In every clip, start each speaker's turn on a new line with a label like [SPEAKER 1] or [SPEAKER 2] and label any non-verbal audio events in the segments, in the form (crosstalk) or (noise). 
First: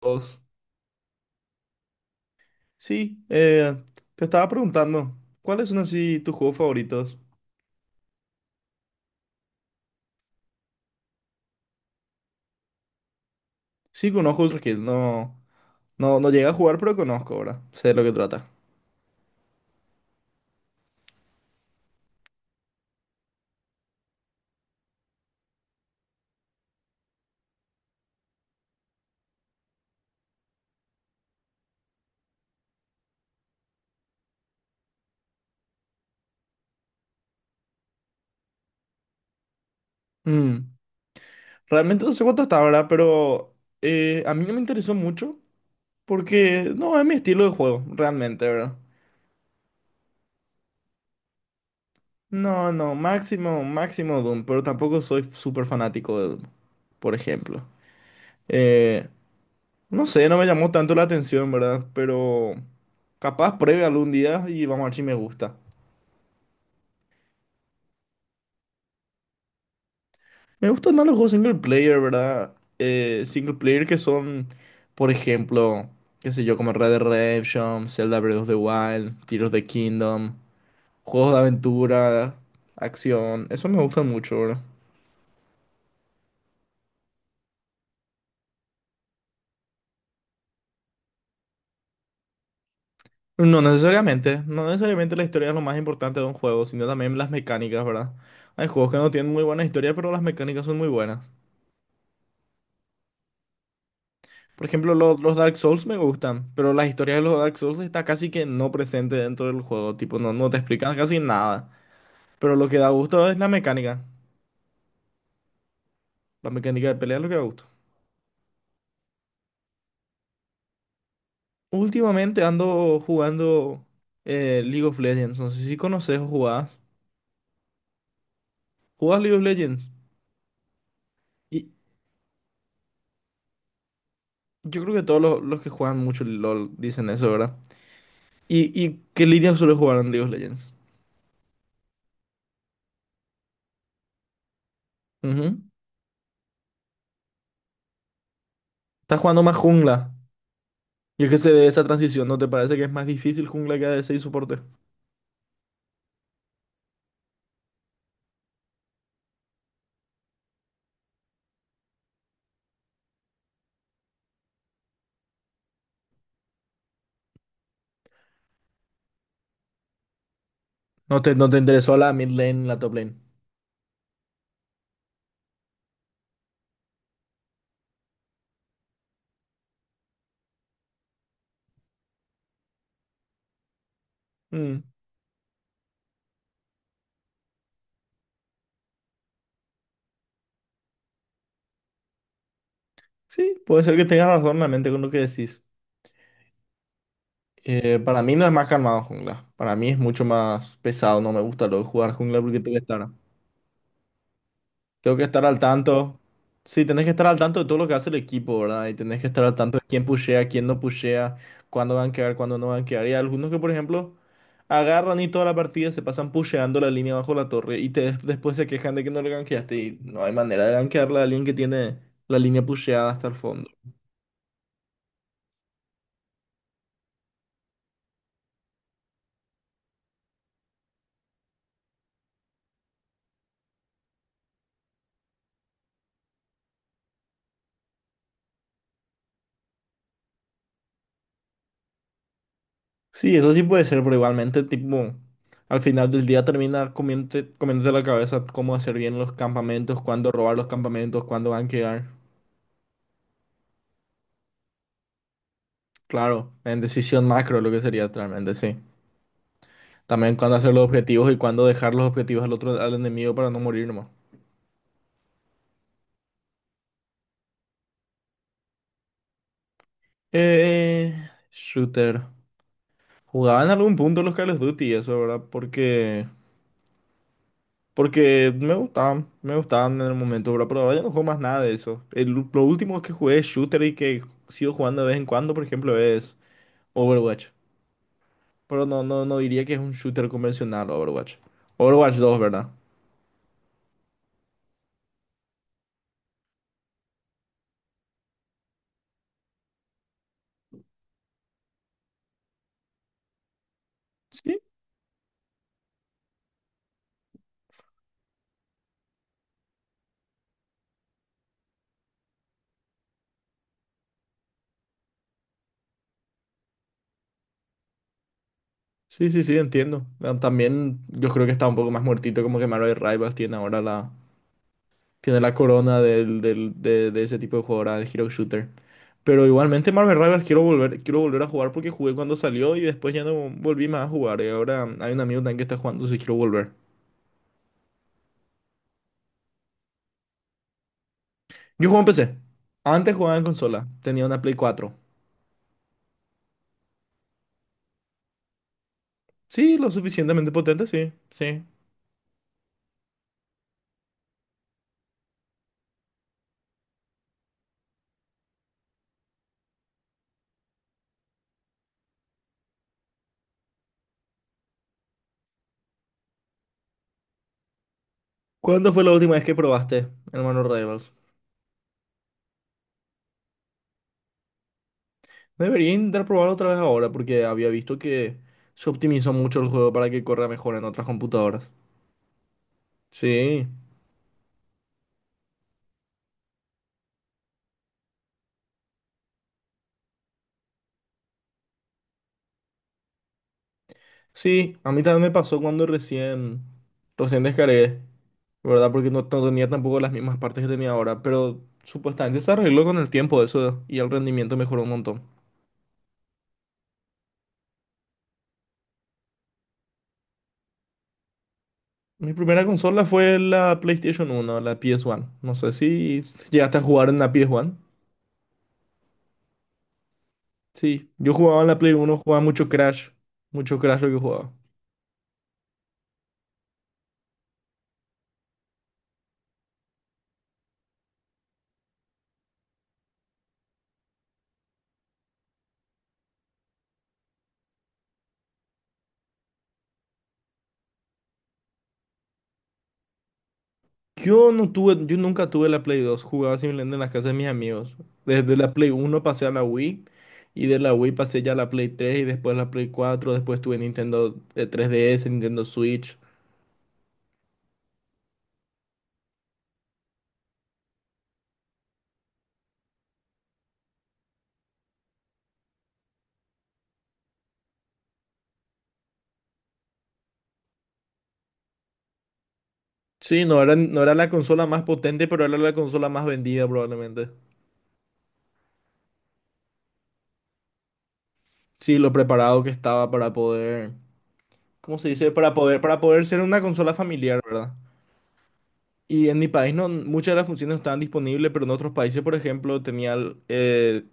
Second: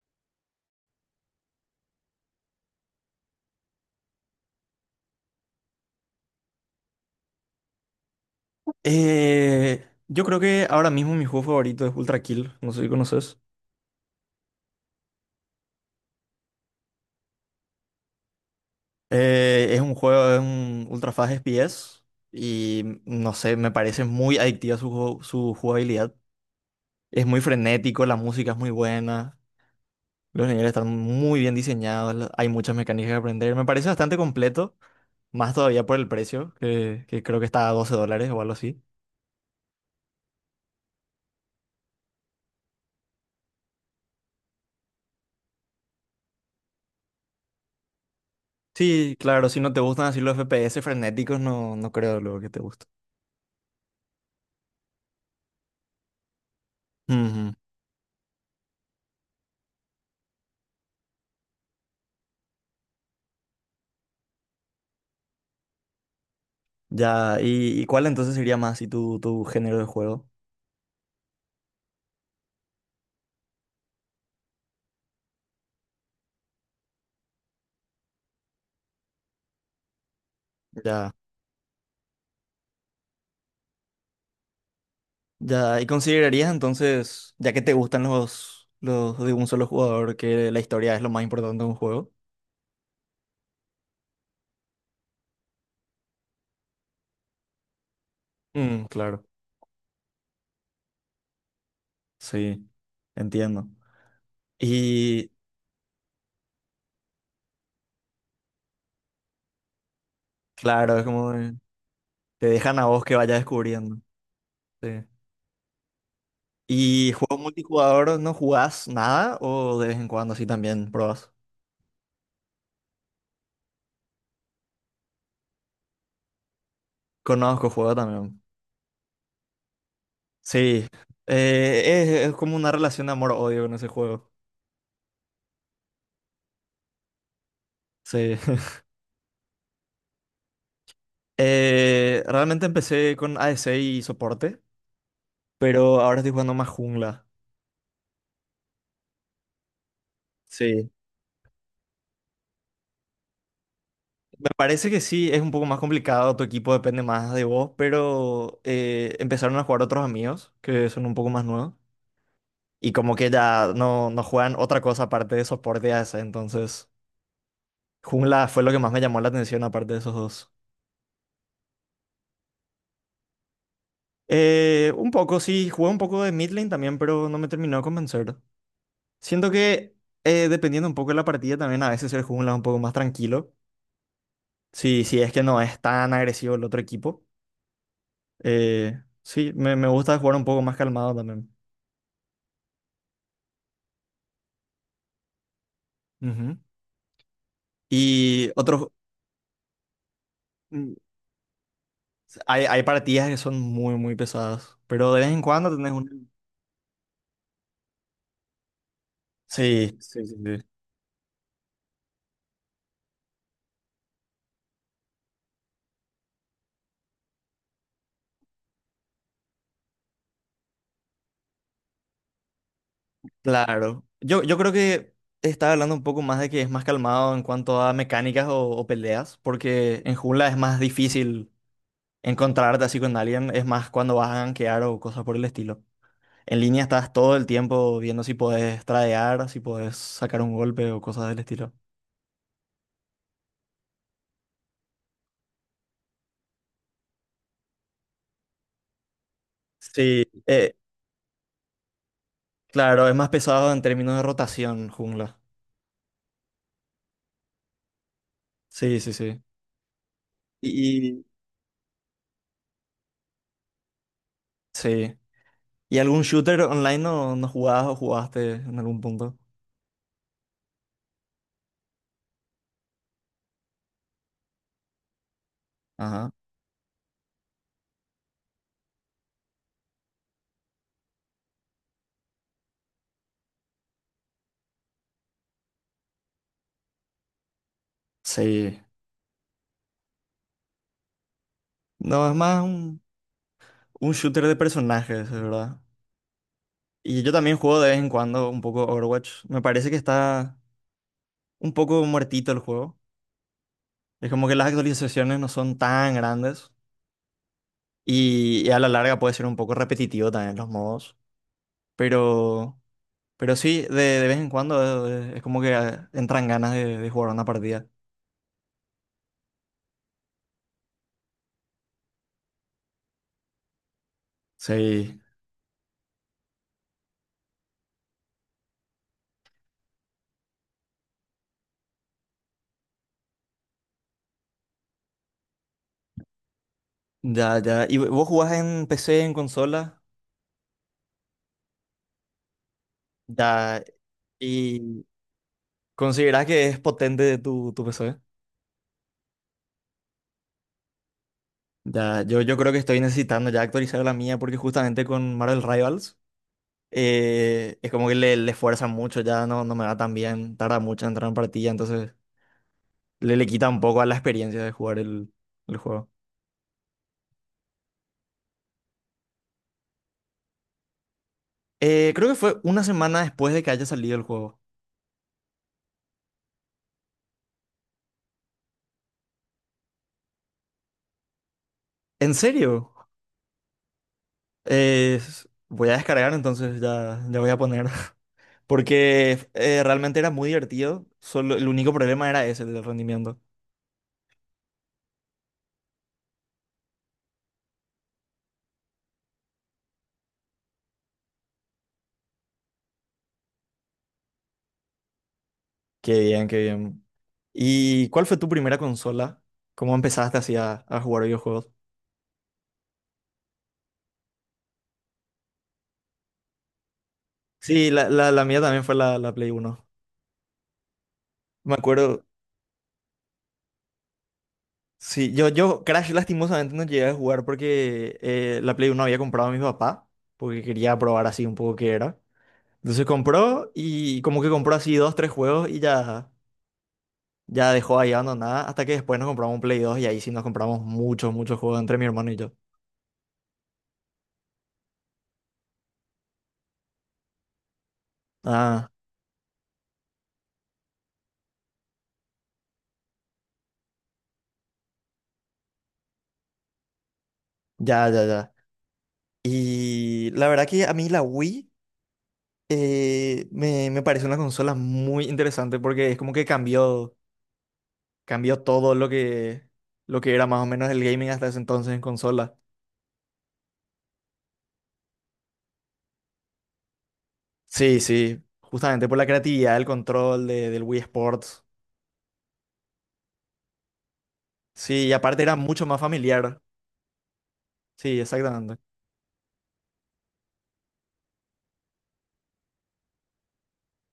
[SPEAKER 1] Dos. Sí, te estaba preguntando, ¿cuáles son así tus juegos favoritos?
[SPEAKER 2] Yo creo que ahora mismo mi juego favorito es Ultra Kill, no sé si conoces.
[SPEAKER 1] Sí, conozco Ultra Kill, no, no llegué a jugar, pero conozco, ¿verdad? Sé de lo que trata.
[SPEAKER 2] Es un juego, es un Ultra Fast FPS y no sé, me parece muy adictiva su jugabilidad. Es muy frenético, la música es muy buena, los niveles están muy bien diseñados, hay muchas mecánicas que aprender. Me parece bastante completo, más todavía por el precio, que creo que está a $12 o algo así.
[SPEAKER 1] Mm, realmente no sé cuánto está, ¿verdad? Pero a mí no me interesó mucho porque no es mi estilo de juego, realmente, ¿verdad?
[SPEAKER 2] Sí, claro, si no te gustan así los FPS frenéticos, no, no creo luego que te
[SPEAKER 1] No,
[SPEAKER 2] guste.
[SPEAKER 1] no, máximo, máximo Doom, pero tampoco soy súper fanático de Doom, por ejemplo. Eh, no sé, no me llamó tanto la atención, ¿verdad? Pero capaz pruebe algún día y vamos a ver si me gusta.
[SPEAKER 2] Ya, ¿y cuál entonces sería más y tu género de juego?
[SPEAKER 1] Me gustan más los juegos single player, ¿verdad? Single player que son, por ejemplo, qué sé yo, como Red Dead Redemption, Zelda Breath of the Wild, Tears of the Kingdom,
[SPEAKER 2] Ya,
[SPEAKER 1] juegos de aventura, acción. Eso me gustan mucho, ¿verdad?
[SPEAKER 2] ya, ¿y considerarías entonces, ya que te gustan los de un solo jugador, que la historia es lo más importante de un juego?
[SPEAKER 1] No necesariamente, no necesariamente la historia es lo más importante de un juego, sino también las mecánicas, ¿verdad? Hay
[SPEAKER 2] Mm,
[SPEAKER 1] juegos que no
[SPEAKER 2] claro.
[SPEAKER 1] tienen muy buena historia, pero las mecánicas son muy buenas.
[SPEAKER 2] Sí, entiendo.
[SPEAKER 1] Por ejemplo, lo-
[SPEAKER 2] Y
[SPEAKER 1] los Dark Souls me gustan, pero la historia de los Dark Souls está casi que no presente dentro del juego, tipo, no te explican
[SPEAKER 2] claro, es
[SPEAKER 1] casi
[SPEAKER 2] como que
[SPEAKER 1] nada.
[SPEAKER 2] te
[SPEAKER 1] Pero lo que
[SPEAKER 2] dejan a
[SPEAKER 1] da
[SPEAKER 2] vos que
[SPEAKER 1] gusto es
[SPEAKER 2] vayas
[SPEAKER 1] la
[SPEAKER 2] descubriendo.
[SPEAKER 1] mecánica.
[SPEAKER 2] Sí.
[SPEAKER 1] La mecánica de
[SPEAKER 2] ¿Y
[SPEAKER 1] pelea es lo que
[SPEAKER 2] juego
[SPEAKER 1] da gusto.
[SPEAKER 2] multijugador no jugás nada o de vez en cuando sí también probás?
[SPEAKER 1] Últimamente ando jugando League of Legends. No sé si conoces o jugás.
[SPEAKER 2] Conozco juego también.
[SPEAKER 1] ¿Jugás League of Legends?
[SPEAKER 2] Sí,
[SPEAKER 1] Y
[SPEAKER 2] es como una relación de amor-odio con ese juego.
[SPEAKER 1] yo creo que todos los que juegan mucho LOL dicen eso, ¿verdad?
[SPEAKER 2] Sí. (laughs)
[SPEAKER 1] ¿Y qué línea suele jugar en League of Legends?
[SPEAKER 2] Realmente empecé con ADC y soporte,
[SPEAKER 1] Ujú.
[SPEAKER 2] pero ahora estoy jugando más jungla.
[SPEAKER 1] Estás jugando más jungla.
[SPEAKER 2] Sí.
[SPEAKER 1] Y es que se ve esa transición. ¿No te parece que es más difícil jungla que ADC y
[SPEAKER 2] Me
[SPEAKER 1] soporte?
[SPEAKER 2] parece que sí, es un poco más complicado, tu equipo depende más de vos, pero empezaron a jugar otros amigos que son un poco más nuevos y como que ya no, no juegan otra cosa aparte de soporte y ADC, entonces jungla fue lo que más me llamó la atención aparte de esos dos.
[SPEAKER 1] ¿No te interesó la mid lane, la top lane?
[SPEAKER 2] Un poco, sí, jugué un poco de mid lane también, pero no me terminó de convencer. Siento que dependiendo un poco de la partida también a veces el jungla es un poco más tranquilo.
[SPEAKER 1] Mm,
[SPEAKER 2] Sí, sí, es que no es tan agresivo el otro equipo. Sí, me gusta jugar un poco más calmado también.
[SPEAKER 1] sí, puede ser que tengas razón realmente con lo que decís.
[SPEAKER 2] Ujú.
[SPEAKER 1] Para mí no
[SPEAKER 2] Y
[SPEAKER 1] es más
[SPEAKER 2] otros,
[SPEAKER 1] calmado jungla. Para mí es mucho más
[SPEAKER 2] mm,
[SPEAKER 1] pesado. No me gusta lo de jugar jungla porque
[SPEAKER 2] hay, hay partidas que son muy, muy pesadas, pero
[SPEAKER 1] tengo
[SPEAKER 2] de
[SPEAKER 1] que
[SPEAKER 2] vez en
[SPEAKER 1] estar al
[SPEAKER 2] cuando tenés
[SPEAKER 1] tanto.
[SPEAKER 2] un...
[SPEAKER 1] Sí, tenés que estar al tanto de todo lo que hace el equipo, ¿verdad? Y tenés que estar al tanto de
[SPEAKER 2] Sí,
[SPEAKER 1] quién
[SPEAKER 2] sí, sí,
[SPEAKER 1] pushea,
[SPEAKER 2] sí.
[SPEAKER 1] quién no pushea, cuándo van a quedar, cuándo no van a quedar. Y hay algunos que, por ejemplo, agarran y toda la partida se pasan pusheando la línea bajo la torre y te, después se quejan de que no le gankeaste. Y no hay manera de gankearla a alguien que tiene la línea pusheada hasta el fondo.
[SPEAKER 2] Claro. Yo creo que estaba hablando un poco más de que es más calmado en cuanto a mecánicas o peleas, porque en jungla es más difícil encontrarte así con alguien, es más cuando vas a gankear o cosas por el estilo. En línea estás todo el tiempo viendo si podés tradear, si podés sacar un golpe o cosas del estilo.
[SPEAKER 1] Sí, eso sí puede ser, pero igualmente, tipo, al final del día termina comiéndote, comiéndote la cabeza cómo hacer bien los campamentos,
[SPEAKER 2] Sí,
[SPEAKER 1] cuándo robar los campamentos, cuándo van a quedar.
[SPEAKER 2] claro, es más pesado en términos de rotación, jungla.
[SPEAKER 1] Claro, en decisión macro lo que sería realmente, sí.
[SPEAKER 2] Sí, sí, sí.
[SPEAKER 1] También cuándo hacer los
[SPEAKER 2] Y
[SPEAKER 1] objetivos y cuándo dejar los objetivos al otro, al enemigo para no morir nomás.
[SPEAKER 2] sí. ¿Y algún shooter online no, no jugabas o jugaste en algún punto?
[SPEAKER 1] Eh, Shooter. Jugaban en algún punto los Call of Duty, eso, ¿verdad?
[SPEAKER 2] Ajá.
[SPEAKER 1] Porque me gustaban en el momento, bro, pero ahora ya no juego más nada de eso. El, lo último que jugué shooter y que sigo jugando de vez en cuando, por ejemplo, es Overwatch.
[SPEAKER 2] Sí.
[SPEAKER 1] Pero no, no diría que es un shooter convencional Overwatch. Overwatch
[SPEAKER 2] No, es
[SPEAKER 1] dos,
[SPEAKER 2] más
[SPEAKER 1] ¿verdad?
[SPEAKER 2] un shooter de personajes, es verdad. Y yo también juego de vez en cuando un poco Overwatch. Me parece que está un poco muertito el juego. Es como que
[SPEAKER 1] Sí,
[SPEAKER 2] las actualizaciones no son tan grandes. Y a la larga puede ser un poco repetitivo también los modos. Pero, pero sí, de vez en cuando es, como que entran ganas de jugar una partida.
[SPEAKER 1] sí, sí, sí, entiendo. Ah, también yo creo que está un poco más muertito, como que Marvel Rivals tiene ahora la,
[SPEAKER 2] Sí,
[SPEAKER 1] tiene la corona de ese tipo de jugadora de Hero Shooter. Pero igualmente Marvel Rivals quiero volver a jugar porque jugué cuando salió y después ya no volví más a jugar. Y ahora hay un amigo también que está jugando, si quiero volver.
[SPEAKER 2] ya, ya. ¿Y vos jugás en PC, en consola?
[SPEAKER 1] Yo juego en PC. Antes jugaba en
[SPEAKER 2] Ya.
[SPEAKER 1] consola. Tenía una Play cuatro.
[SPEAKER 2] ¿Y considerás que es potente tu PC?
[SPEAKER 1] Sí, lo suficientemente potente, sí, sí.
[SPEAKER 2] Ya, yo creo que estoy necesitando ya actualizar la mía porque justamente con Marvel Rivals es como que le fuerzan mucho, ya no, no me va tan bien, tarda mucho en entrar en partida, entonces le quita un poco a la experiencia de jugar el juego.
[SPEAKER 1] ¿Cuándo fue la última vez que probaste el Marvel Rivals?
[SPEAKER 2] Creo que fue una semana después de que haya salido el juego.
[SPEAKER 1] Debería intentar probarlo otra vez ahora porque había visto que se optimizó mucho el juego para que corra mejor en otras computadoras.
[SPEAKER 2] ¿En serio?
[SPEAKER 1] Sí,
[SPEAKER 2] Eh, voy a descargar entonces, ya, ya voy a poner. (laughs) Porque realmente era muy divertido, solo el único problema era ese, el del rendimiento.
[SPEAKER 1] sí, a mí también me pasó cuando recién, recién descargué. ¿Verdad? Porque no, no tenía tampoco las mismas partes que tenía ahora, pero supuestamente se arregló con el tiempo eso y el rendimiento mejoró un montón.
[SPEAKER 2] Qué bien, qué bien. ¿Y cuál fue tu primera consola? ¿Cómo empezaste así a jugar videojuegos?
[SPEAKER 1] Mi primera consola fue la PlayStation uno, la PS1. No sé si llegaste a jugar en la PS1.
[SPEAKER 2] Sí, la mía también fue la Play 1.
[SPEAKER 1] Sí, yo jugaba en
[SPEAKER 2] Me
[SPEAKER 1] la Play uno,
[SPEAKER 2] acuerdo.
[SPEAKER 1] jugaba mucho Crash lo que jugaba.
[SPEAKER 2] Sí, yo Crash lastimosamente no llegué a jugar porque la Play 1 había comprado a mi papá, porque quería probar así un poco qué era. Entonces compró y como que compró así dos, tres juegos y ya, ya dejó ahí abandonada hasta que después nos compramos un Play 2 y ahí sí nos compramos muchos, muchos juegos entre mi hermano y yo.
[SPEAKER 1] Yo no tuve, yo nunca tuve la Play dos, jugaba simplemente en las casas de mis amigos. Desde la
[SPEAKER 2] Ah,
[SPEAKER 1] Play uno pasé a la Wii y de la Wii pasé ya a la Play tres y después a la Play cuatro, después tuve Nintendo 3DS, Nintendo Switch.
[SPEAKER 2] ya, ya, ya. Y la verdad que a mí la Wii me parece una consola muy interesante porque es como que cambió, cambió todo lo que era más o menos el gaming hasta ese entonces en consola.
[SPEAKER 1] Sí, no era, no era la consola más potente, pero era la consola más vendida probablemente.
[SPEAKER 2] Sí, sí, justamente por la creatividad, el del Wii Sports.
[SPEAKER 1] Sí, lo preparado que estaba para poder, ¿cómo
[SPEAKER 2] Sí,
[SPEAKER 1] se
[SPEAKER 2] y
[SPEAKER 1] dice?
[SPEAKER 2] aparte era mucho
[SPEAKER 1] Para
[SPEAKER 2] más
[SPEAKER 1] poder ser una
[SPEAKER 2] familiar.
[SPEAKER 1] consola familiar, ¿verdad?
[SPEAKER 2] Sí, exactamente.
[SPEAKER 1] Y en mi país no, muchas de las funciones no estaban disponibles, pero en otros países, por ejemplo, tenía,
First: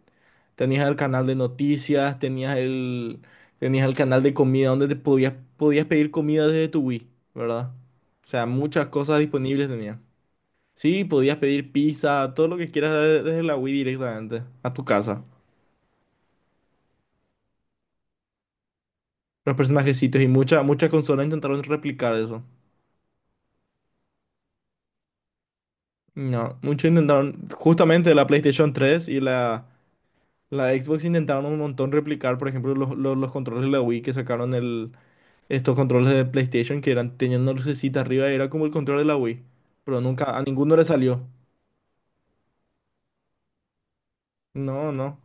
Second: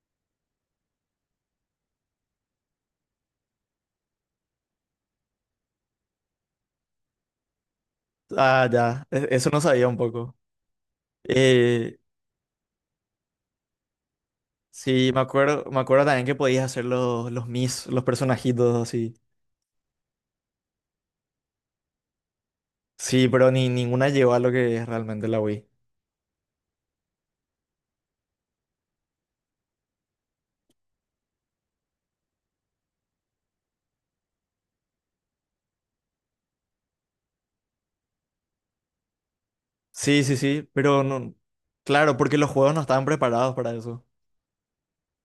[SPEAKER 1] tenías el canal de noticias, tenías el canal de comida donde te podías, podías pedir comida desde tu Wii, ¿verdad? O sea,
[SPEAKER 2] Ah,
[SPEAKER 1] muchas
[SPEAKER 2] ya,
[SPEAKER 1] cosas
[SPEAKER 2] eso no
[SPEAKER 1] disponibles
[SPEAKER 2] sabía un
[SPEAKER 1] tenía.
[SPEAKER 2] poco.
[SPEAKER 1] Sí, podías pedir
[SPEAKER 2] Eh,
[SPEAKER 1] pizza, todo lo que quieras desde la Wii directamente a tu
[SPEAKER 2] sí,
[SPEAKER 1] casa.
[SPEAKER 2] me acuerdo también que podías hacer los Mis, los personajitos así.
[SPEAKER 1] Los personajecitos y muchas muchas consolas intentaron replicar eso.
[SPEAKER 2] Sí, pero ni ninguna llegó a lo que es realmente la Wii.
[SPEAKER 1] No, muchos intentaron, justamente la PlayStation 3 y la, la Xbox intentaron un montón replicar, por ejemplo, los controles de la Wii que sacaron el, estos controles de PlayStation que eran, tenían una lucecita arriba, era como el control de la Wii, pero
[SPEAKER 2] Sí,
[SPEAKER 1] nunca,
[SPEAKER 2] sí,
[SPEAKER 1] a
[SPEAKER 2] sí,
[SPEAKER 1] ninguno le
[SPEAKER 2] pero
[SPEAKER 1] salió.
[SPEAKER 2] no, claro, porque los juegos no estaban preparados para eso.
[SPEAKER 1] No, no.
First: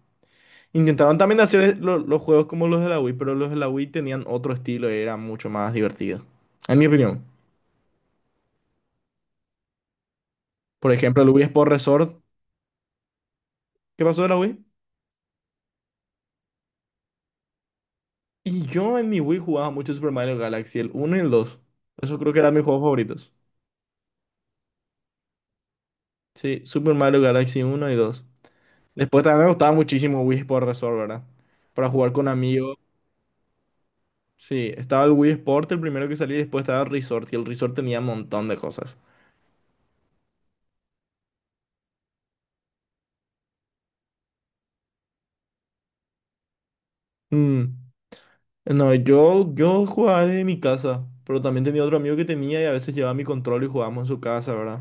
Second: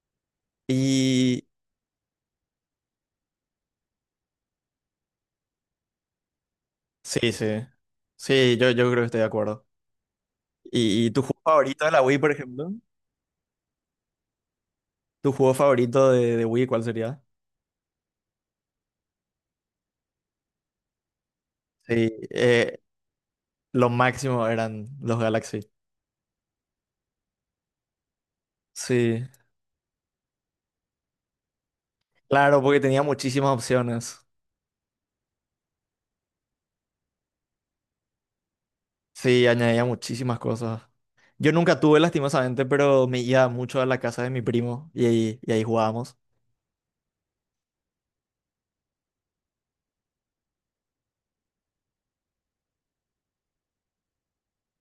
[SPEAKER 1] Intentaron también
[SPEAKER 2] Y
[SPEAKER 1] hacer e, los juegos como los de la Wii, pero los de la Wii tenían otro estilo y era mucho más divertido, en mi opinión.
[SPEAKER 2] sí, sí, sí, yo creo que estoy de acuerdo.
[SPEAKER 1] Por
[SPEAKER 2] ¿Y tu
[SPEAKER 1] ejemplo, el
[SPEAKER 2] juego
[SPEAKER 1] Wii Sport
[SPEAKER 2] favorito de la Wii,
[SPEAKER 1] Resort,
[SPEAKER 2] por ejemplo?
[SPEAKER 1] ¿qué pasó de la Wii?
[SPEAKER 2] ¿Tu juego favorito de Wii cuál sería?
[SPEAKER 1] Y yo en mi Wii jugaba mucho Super Mario Galaxy, el uno y el dos.
[SPEAKER 2] Sí,
[SPEAKER 1] Eso creo que eran mis juegos favoritos.
[SPEAKER 2] lo máximo eran los Galaxy.
[SPEAKER 1] Sí, Super Mario Galaxy uno y dos. Después
[SPEAKER 2] Sí,
[SPEAKER 1] también me gustaba muchísimo Wii Sport Resort, ¿verdad? Para jugar con
[SPEAKER 2] claro,
[SPEAKER 1] amigos.
[SPEAKER 2] porque tenía muchísimas opciones.
[SPEAKER 1] Sí, estaba el Wii Sport, el primero que salí, después estaba el Resort, y el Resort tenía un montón de cosas.
[SPEAKER 2] Sí, añadía muchísimas cosas. Yo nunca tuve, lastimosamente, pero me iba mucho a la casa de mi primo y ahí jugábamos.
[SPEAKER 1] Mm, no, yo jugaba desde mi casa, pero también tenía otro amigo que tenía y a veces llevaba mi control y jugábamos en su casa, ¿verdad?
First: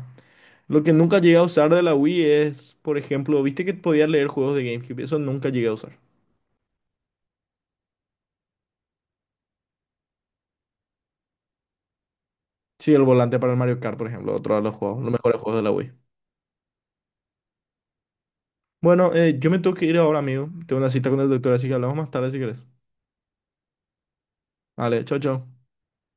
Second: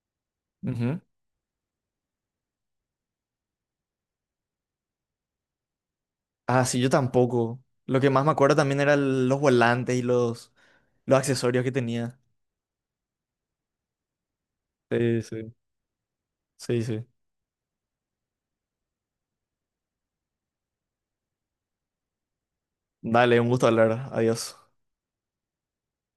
[SPEAKER 1] Lo que
[SPEAKER 2] Ujú.
[SPEAKER 1] nunca llegué a usar de la Wii es, por ejemplo, viste que podía leer juegos de GameCube, eso nunca llegué a usar.
[SPEAKER 2] Ah, sí, yo tampoco. Lo que más me acuerdo también eran los volantes y los accesorios que tenía.
[SPEAKER 1] Sí, el volante para el Mario Kart, por ejemplo, otro de los juegos, los
[SPEAKER 2] Sí,
[SPEAKER 1] mejores
[SPEAKER 2] sí.
[SPEAKER 1] juegos de la Wii.
[SPEAKER 2] Sí, sí.
[SPEAKER 1] Bueno, yo me tengo que ir ahora, amigo. Tengo una cita con el doctor, así que hablamos más tarde si querés.
[SPEAKER 2] Dale, un gusto hablar. Adiós.
[SPEAKER 1] Vale, chao, chao.